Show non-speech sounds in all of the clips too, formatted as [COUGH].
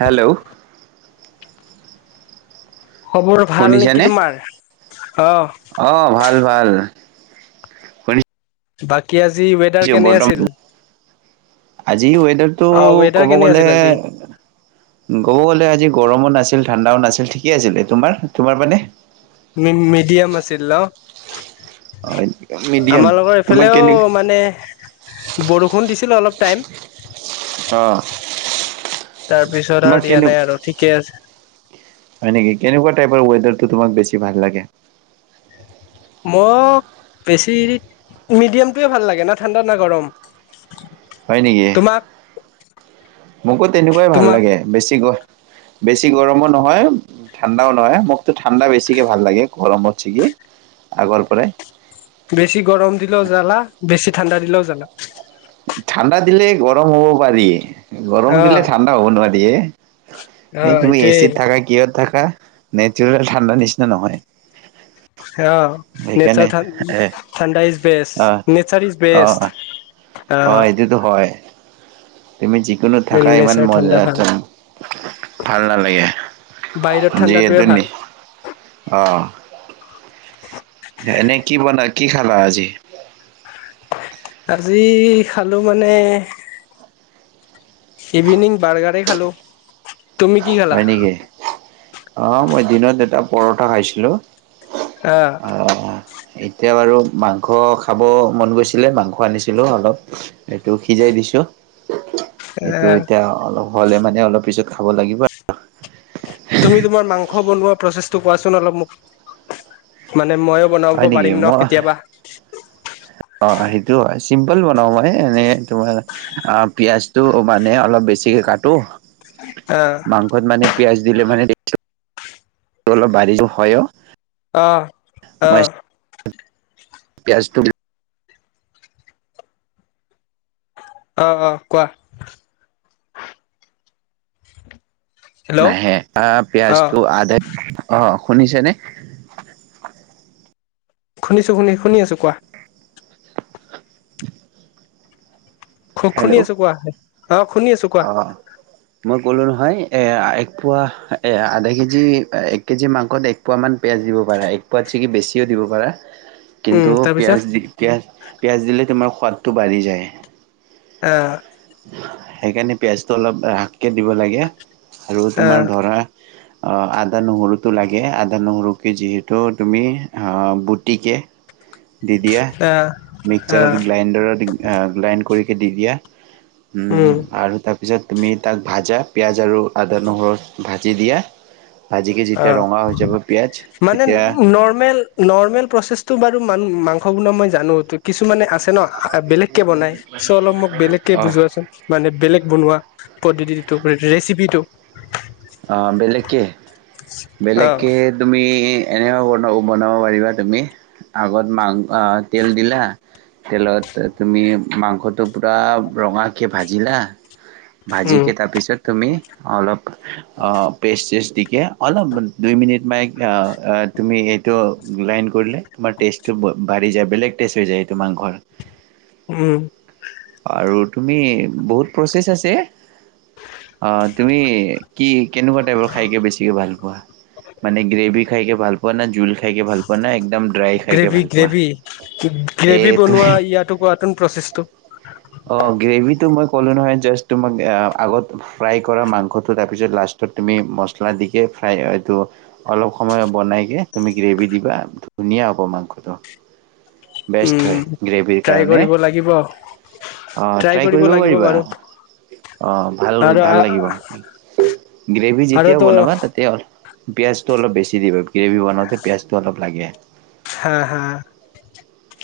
Hello খবোৰ ভাল নেকি শুনিছানে? তোমাৰ অ' আহ ভাল ভাল শুনিছো বাকী আজি ৱেডাৰ কেনে আছিল? বৰ্তমান আজি ৱেডাৰটো অ' ৱেডাৰ কব কেনে গলে আছিল আজি? ক'ব গ'লে আজি গৰমত নাছিল ঠাণ্ডাও নাছিল ঠিকেই আছিল তোমাৰ তোমাৰ মানে মিডিয়ম আছিল ন অ' মিডিয়াম আমাৰ লগৰ তোমাক এইফালেও কেনে মানে বৰষুণ দিছিলোঁ অলপ টাইম । অ' তাৰপিছত তোমাক আৰু দিয়া কেনে নাই আৰু ঠিকে আছে হয় নেকি কেনেকুৱা টাইপৰ ৱেডাৰটো তোমাক বেছি ভাল লাগে মই বেছি মিডিয়ামটোৱে ভাল লাগে না ঠাণ্ডা না গৰম । হয় নেকি মোকো তেনেকুৱাই ভাল তোমাক? লাগে বেছি গৈ বেছি গৰমো নহয় ঠাণ্ডাও নহয় মোকতো ঠাণ্ডা বেছিকে ভাল লাগে গৰমত ছিগি আগৰ পৰাই বেছি গৰম দিলে জ্বালা বেছি ঠাণ্ডা দিলেও জানা ঠাণ্ডা দিলে গৰম হ'ব পাৰি গৰম দিলে অ' ঠাণ্ডা হ'ব নোৱাৰ দি এই অ' তুমি এইটোৱে এচিত থাকা কিয় ত থাকা । নেচাৰেল ঠাণ্ডা নিচিনা নহয় অ নেচ সেইকাৰণে এ ঠাণ্ডা is be a nature is a best. অ এইটোতো হয় । তুমি যিকোনো থাকা ইমান নেচাৰ ঠাণ্ডা মজা ভাল যাম । ভাল নালাগে বাহিৰত ঠাণ্ডাটোৱে ভাল অঁ এনেই কি বনা কি খালা আজি আজি খালো মানে । ইভিনিং বাৰ্গাৰেই খালো । তুমি কি খেলা হয় নেকি । অ মই দিনত এটা পৰঠা খাইছিলো । আহ । এতিয়া বাৰু মাংস খাব মন গৈছিলে মাংস আনিছিলো অলপ এইটো সিজাই দিছো । এ সেইটো এতিয়া অলপ । হ'লে মানে অলপ পিছত খাব লাগিব তুমি তোমাৰ মাংস বনোৱা প্ৰচেছটো কোৱাচোন অলপ মোক মানে ময়ো বনাব হয় নেকি পাৰিম ন মই কেতিয়াবা অ সেইটো হয় চিম্পল বনাও মই এনে তোমাৰ অ পিয়ঁাজটো মানে অলপ বেছিকে কাটোটো। আহ মাংসত মানে পিয়াজ দিলে মানে অলপ বাঢ়ি হয় আহ আহ পিয়ঁাজটো অ অ কোৱা হেল্ল' নাহে অ আহ পিয়াজটো আধা অ শুনিছেনে শুনিছো শুনি শুনি আছো কোৱা খু খু হেল্ল' শুনি অ আছো কোৱা অ শুনি আছো কোৱা মই ক'লো নহয় এ এক পোৱা আধা কেজি এক কেজি মাংসত এক পোৱামান পিঁয়াজ দিব পাৰা এক পোৱাত কি বেছিও দিব পাৰা উম কিন্তু তাৰপিছত পিয়াজ দি পিয়াজ দিলে তোমাৰ সোৱাদটো বাঢ়ি যায় অহ সেইকাৰণে পিয়াজটো অলপ কে দিব লাগে আৰু আহ তোমাৰ ধৰা আদা নহৰুতো লাগে আদা নহৰুকে যিহেতু তুমি বুটিকে দি দিয়া আহ আহ মিক্সাৰত গ্ৰাইণ্ডাৰত গ্ৰাইণ্ড কৰি দি দিয়া উম আৰু তাক পিছত তুমি তাক ভাজা পিঁয়াজ আৰু আদা নহৰু ভাজি দিয়া ভাজিকে অ যেতিয়া ৰঙা হৈ যাব পিঁয়াজ মানে তেতিয়া নৰ্মেল নৰ্মেল প্ৰচছটো বাৰু মাংস বনোৱা মই জানো কিছুমানে আছে ন বেলেগ কে বনাই চ' অলপ মোক বেলেগকে অ বুজোৱাচোন মানে বেলেগ বনোৱা পদ্ধতি ৰেচিপিটো বেলেগকে অ বেলেগকে তুমি এনেকা ধৰন বনাব পাৰিবা তুমি আগত মাং তেল দিলা তেলত তুমি মাংসটো পূৰা ৰঙাকৈ ভাজিলা উম ভাজিকে তাৰ পিছত তুমি অলপ পেষ্ট চেষ্ট দিকে অলপ দুই মিনিট মাই তুমি এইটো লাইন কৰিলে তোমাৰ টেষ্টটো বাঢ়ি যায় বেলেগ টেষ্ট হৈ যায় এইটো মাংসৰ উম আৰু তুমি বহুত প্ৰচেচ অ তুমি কি কেনেকুৱা টাইপৰ খাই বেছিকে ভাল পোৱা মানে গেভি খাইকে ভাল পোৱা না জোল খাই গ্ৰেভি পোৱা গ্ৰেভি এ গ্ৰেভি তুমি বনোৱা ইয়াতো কোৱাটোন প্ৰচেছটো অ গ্ৰেভিটো মই ক'লোঁ নহয় জাষ্ট তোমাক আগত ফ্ৰাই কৰা মাংসটো তাৰপিছত লাষ্টত মছলা দিটো অলপ সময় বনাইকে তুমি গ্ৰেভি দিবা ধুনীয়া হ'ব মাংসটো বেষ্ট উম হয় গ্ৰেভিৰ ট্ৰাই কাৰণে কৰিব লাগিব অ ট্ৰাই কৰিব পাৰিবা অ আৰু ভ ভাল লাগিব গ্ৰেভি যেতিয়াও আৰুতো বনাবা তাতে পিয়াঁজটো অলপ বেছি দিব গ্ৰেভি বনাওঁতে পিয়াঁজটো অলপ লাগে হা হা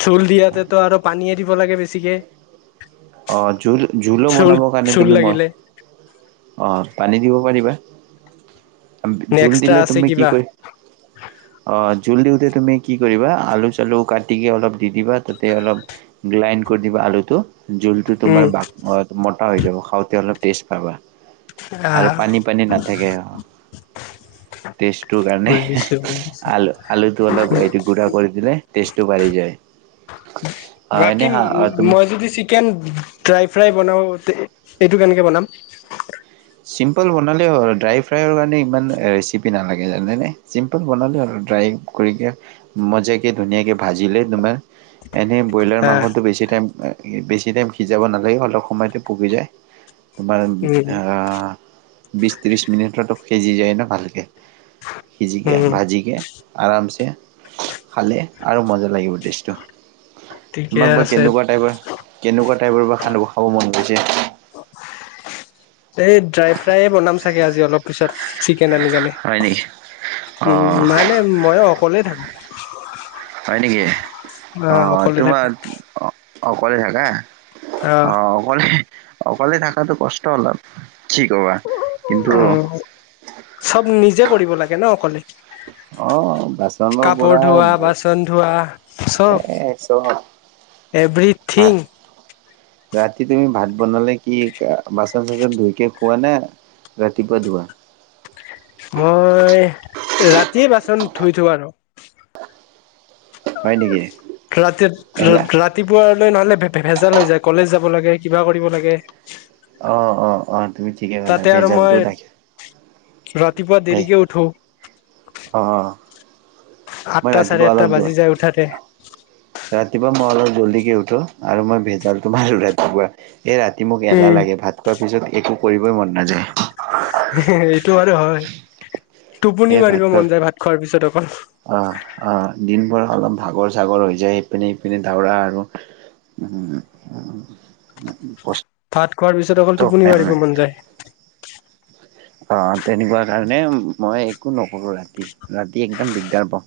জোল দিয়াতে আৰু পানীয়ে দিব লাগে বেছি থিকে অঁ জোলো জোলো বনাবৰ কাৰণে চোল তুমি মন লাগিলে অঁ পানী দিব পাৰিবা নে জোল এক্সট্ৰা দিলে আছে তুমি কি কিবা কৰি অ জোল দিওঁতে তুমি কি কৰিবা আলু চালু কাটিকৈ অলপ দি দিবা তাতে অলপ গ্ৰাইণ্ড কৰি দিবা আলুটো জলটো তোমাৰ উম ম হৈ যাব খাওঁতে অলপ টেষ্ট পাবা আৰু আহ পানী পানী নাথাকে ষ্টটোৰ কাৰণে বুজিছো বুজিছো আলু আলুটো অলপ গু়া কৰি দিলে ষ্টেটো বাঢ়ি যায় অ বাকী এনে তুমি মই যদি চিকেন ড্ৰাই ফ্ৰাই বনাতে এইটো কেনেকে বনাম চিম্পুল বনালে ড্ৰাই ফ্ৰাইৰ কাৰণে ইমান ৰেচিপি নালাগে জানেনে চিম্পল বনালে আৰু ড্ৰাই কৰিক মজাকে ধুনীয়াকৈ ভাজিলে তমাৰ এনেই ব্ৰইলাৰ হা মাংসটো বেছি টাইম বেছি টাইম সিজাব নালাগে অলপ সময়তে পুগি যায় বাৰ উম বিছ ত্ৰিছ মিনিটতো সিজি যায় ন ভালকৈ সিজিকে উম ভাজিকে আৰামছে খালে আৰু মজা লাগিব ডেছটো ঠিকে তোমাক বা আছে কেনেকুৱা টাইপৰ কেনেকুৱা টাইপৰ বা খান্ খাব মন গ বজি এই ড্ৰাই ফ্ৰাই বনাম চাগে আজি অলপ পিছত চ কেন কেণে হয় নেকি অ উম মে ময়ো অকলেই থাকো হয় নেকি অ আহ অকলে থাকো তোমাৰ অ কলে থাকা আহ অ কলে অকলে থাকাতো কষ্ট অলপ কি কবা কিন্তু নি যে কৰিব লাগে ন অকলে অ বাচনৰ পৰা কাপোৰ ধোৱা বাচন ধোৱা চব ভাত এভৰিথিং ৰাতি তুমি ভাত বনালে কি বাচন চচন ধুইকে খোৱা নে ৰাতিপুৱা ধোৱা মই ৰাতিয়ে বাচন ধুই থো আৰু হয় নেকি ৰাতি এলা ৰাতিপুৱালৈ নহলে ভেজালৈ যায় কলেজ যাব লাগে কিবা কৰিব লাগে অ অ অ তুমি ঠিকে ক'লো তাতে আৰু মই বেজালটোও ৰাাকে ৰাতিপুৱা বে দেৰিকে উঠো অঁ আঠটা চাৰে আঠটা বাজি যায় উঠতে জল্দি কেউঠো আৰু মই ভেজাল তোমাৰ ৰাতিপুৱা এই ৰাতি মোক এলাহ উম লাগে ভাত খোৱাৰ পিছত একো কৰিবই মন নাযায় এইটো বাৰু হয় [UNINTELLIGIBLE] টোপনি সেই ভাত মাৰিব খোৱা মন যায় ভাত খোৱাৰ পিছত অকল অ', অ', দিনভৰ অলপ ভাগৰ চাগৰ হৈ যায় ইপিনে ইপিনে দৌৰা আৰু ভাত খোৱাৰ পিছত অকল টোপনি পাই মাৰিব মন যায় আহ তেনেকুৱা কাৰণে মই একো নকৰোঁ ৰাতি ৰাতি একদম দিগদাৰ পাওঁ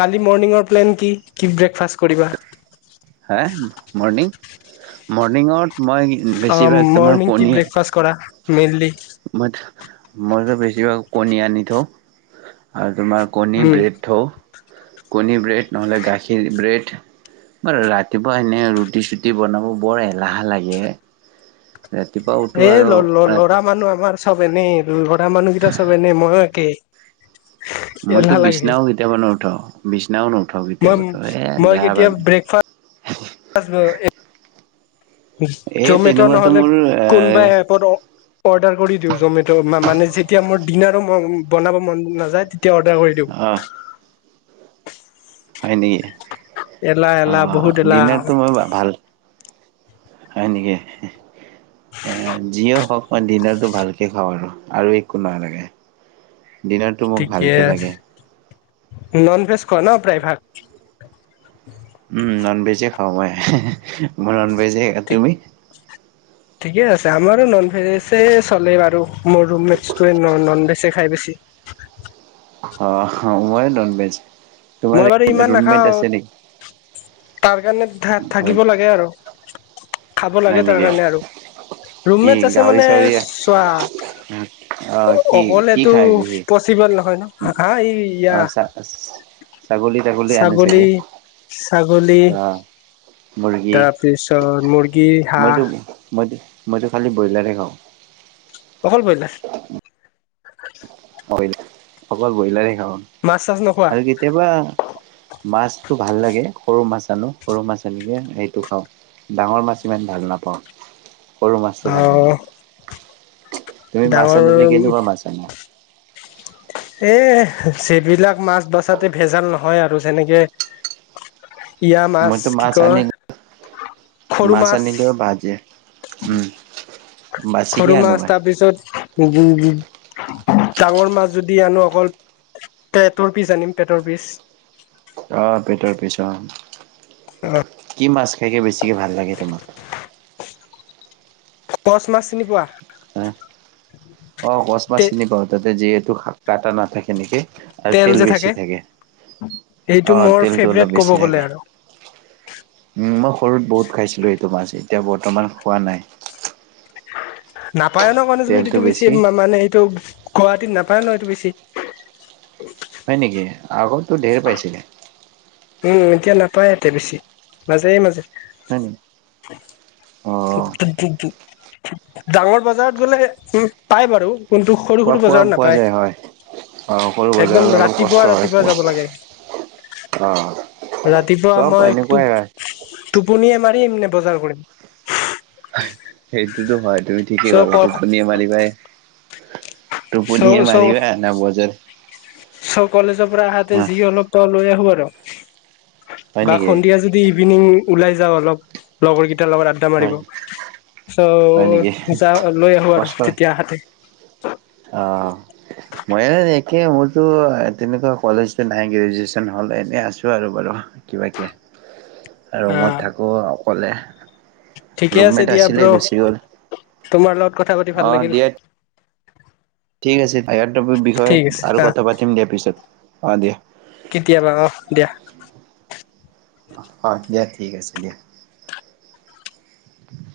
কালি মৰ্ণিঙৰ প্লেন কি ব্ৰেকফাষ্ট কৰিবা সেই মৰ্নিং মৰ্ণিঙত মই অ বেছিভাগ তোমাৰ মৰ্ণিং কি কণী ব্ৰেকফাষ্ট কৰা মেইনলি মই মইতো বেছিভাগ কণী আনি থওঁ আৰু তোমাৰ কনি উম ব্ৰেড থাও কণী ব্ৰেড নহ'লে গাখীৰ ব্ৰেড বাৰু ৰাতিপুৱা এনেই ৰুটি চুটি বনাব বৰ এলাহ লাগে ৰাতিপুৱা উঠো এ আৰু ল ৰাতি ল'ৰা মানুহ আমাৰ চব এনেই লৰা মানুহকেইটা চব এনে মইয়ো একেই মইতো এলাহ লাগে বিচনাও কেতিয়াবা নুঠাও বিছনাওন মই মই এতিয়া ব্ৰেকফাষ্ট এই জমেট' তেনেকুৱাতো নহলে মোৰ এ কোনবা এপত অৰ্ডাৰ কৰি দিওঁ জমেট মানে যেতিয়া মোৰ ডিনাৰো মন বনাব মন নাযায় তেতিয়া অৰ্ডাৰ কৰি দিওঁ অ হয় নেকি এলাহ এলাহ অঁ বহুত এলাহ ডিনাৰটো মই ভাল হয় নেকি যিয়ও হওক মই ডিনাৰটো ভালকে খাওঁ আৰু আৰু একো নালাগে ডিনাৰটো মোক ঠিকে ভালকৈ আছে লাগে নন ভেজ খোৱান প্ৰায় ভাগ উম নন ভেজে খাওঁ মই ননভেজে ঠিক তুমি ঠিকে আছে আমাৰো নন ভেজছে চলেই বাৰু মোৰ ৰুমমেটে নন ভেজ খাই বেছি আহ্ ময়ো নন ভেজ তোমাৰ মই বাৰু ইমান ৰুমমেট নাখাও আছে তাৰ তাৰ কাৰণে নেকি থাকিব লাগে আৰু খাব হয় লাগে তাৰ নেকি? কাৰণে আৰু কি ৰুমমেট আছে গাহৰি মানে চাহৰি চোৱা আহ অকলেটো পচিবল নহয় ন হা ই ইয়া আছা ছাগলী ছাগলী আহ মুৰ্গী তাৰপিছত মূৰ্গী মইতো হাঁহ মইতো মইতো খালী ব্ৰইলাৰে খাওঁ অকল ব্ৰ‌ইলা [UNINTELLIGIBLE] অকল ব্ৰইলাৰে মাছ চাছ নোখোৱা অ আৰু কেতিয়াবা মাছ টো ভাল লাগে সৰু মাছ আনো সৰু মাছ আনিলে সেইটো খাওঁ ডাঙৰ মাছ ইমান ভাল নাপাওঁ সৰু মাছটো ভাল থাকে আহ তুমি মাছ ডাঙৰ আনিলে কেনেকুৱা মাছ আনা এ চেবিলাক মাছ বছাতো ভেজাল নহয় আৰু যেনেকে ইয়া মাছ মইতো কি কয় আনি সৰু মাছ আনিলেও ভাজে উম বাচিকে সৰু আনো মাছ মই তাৰ পিছত ডাঙৰ মাছ যদি আনো অকল পেটৰ পিচ আনিম পেটৰ পিচ আহ পেটৰ পিছ অহ কি মাছ খাইকৈ বেছিকৈ ভাল লাগে তোমাক পচ মাছ চিনি পোৱা হা অ কছ মাছ তে চিনিাওঁ তাতে যিহেতু এইটো শাকা এটা নাথাকেনেকে আৰু তেল বেছি থাকে সেইটো অ মোৰ তেলটো অলপ ফেভৰেট ক'ব বেছি গ'লে থাকে আৰু উম মই সৰুত বহুত খাইছিলো এইটো মাছ এতিয়া বৰ্তমান খোৱা নাই নাপ পায়ানক গণেশগুৰিতটো বেছি মানে এইটো ণ্ডৱাহাতিত নাপায় ন এইটো বেছি হয় নেকি আগততো ধেৰ পাইছিলে উম এতিয়া নাপায় ইযাতে বেছি মাজে মাজে হয় নেকি অ ডাঙৰ বজাৰত গ'লে উ পাই বাৰু কোনটো সৰু পোৱা সৰু পোৱা বজাৰত পোৱা নাপায় যায় হয়। অ সৰু একদম বজাৰত অলপ কষ্ট ৰাতিপুৱা হয় ৰাতিপুৱা পোৱা যাব লাগে অ ৰাতিপুৱা চব মইটো এনেকুৱাই হয়। টোপনিয়ে মাৰি পিম নে বজাৰ কৰিম? সেইটোতো হয় তুমি ঠিকেই চ' ক ভালা টোপনিয়ে মাৰিবাই বি [UNINTELLIGIBLE] টোপনিয়ে মাৰিবা ন বজাৰ চব কলেজৰ পৰা আহাতে হা যি অলপ ত লৈ আহো খবৰ [UNINTELLIGIBLE] হয় বা নেকি সন্ধিয়া যদি ইভিনিং ওলাই যাওঁ অলপ লগৰকেইটাৰ লগত আড্ডা হয় মাৰিব ৷ হয় নেকি? চ যাও লৈ আহো আৰু কষ্টই তেতিয়া হাতে তাকে মোৰতো তেনেকুৱা কলেজ নাই গ্ৰেজুৱেচন হ'ল এনে আছো আৰু বাৰু কিবা কে ৷ ৰু মত আহ থাকোঁ ক'লে ঠিকে আছে দিয়া ব্ৰ তোমাৰ লগত কথা পাতি অ ভাল লাগিল ৷ দিয়া হয় [UNINTELLIGIBLE] ঠিক আছে য়াৰটপ বিষয়ে আৰু আহ কথা পাতিম দিয়াৰ পিছত ৷ অ দিয়া ৷ কেতিয়াবা অ দিয়া ৷ অ দিয়া ঠিক আছে দিয়া ৷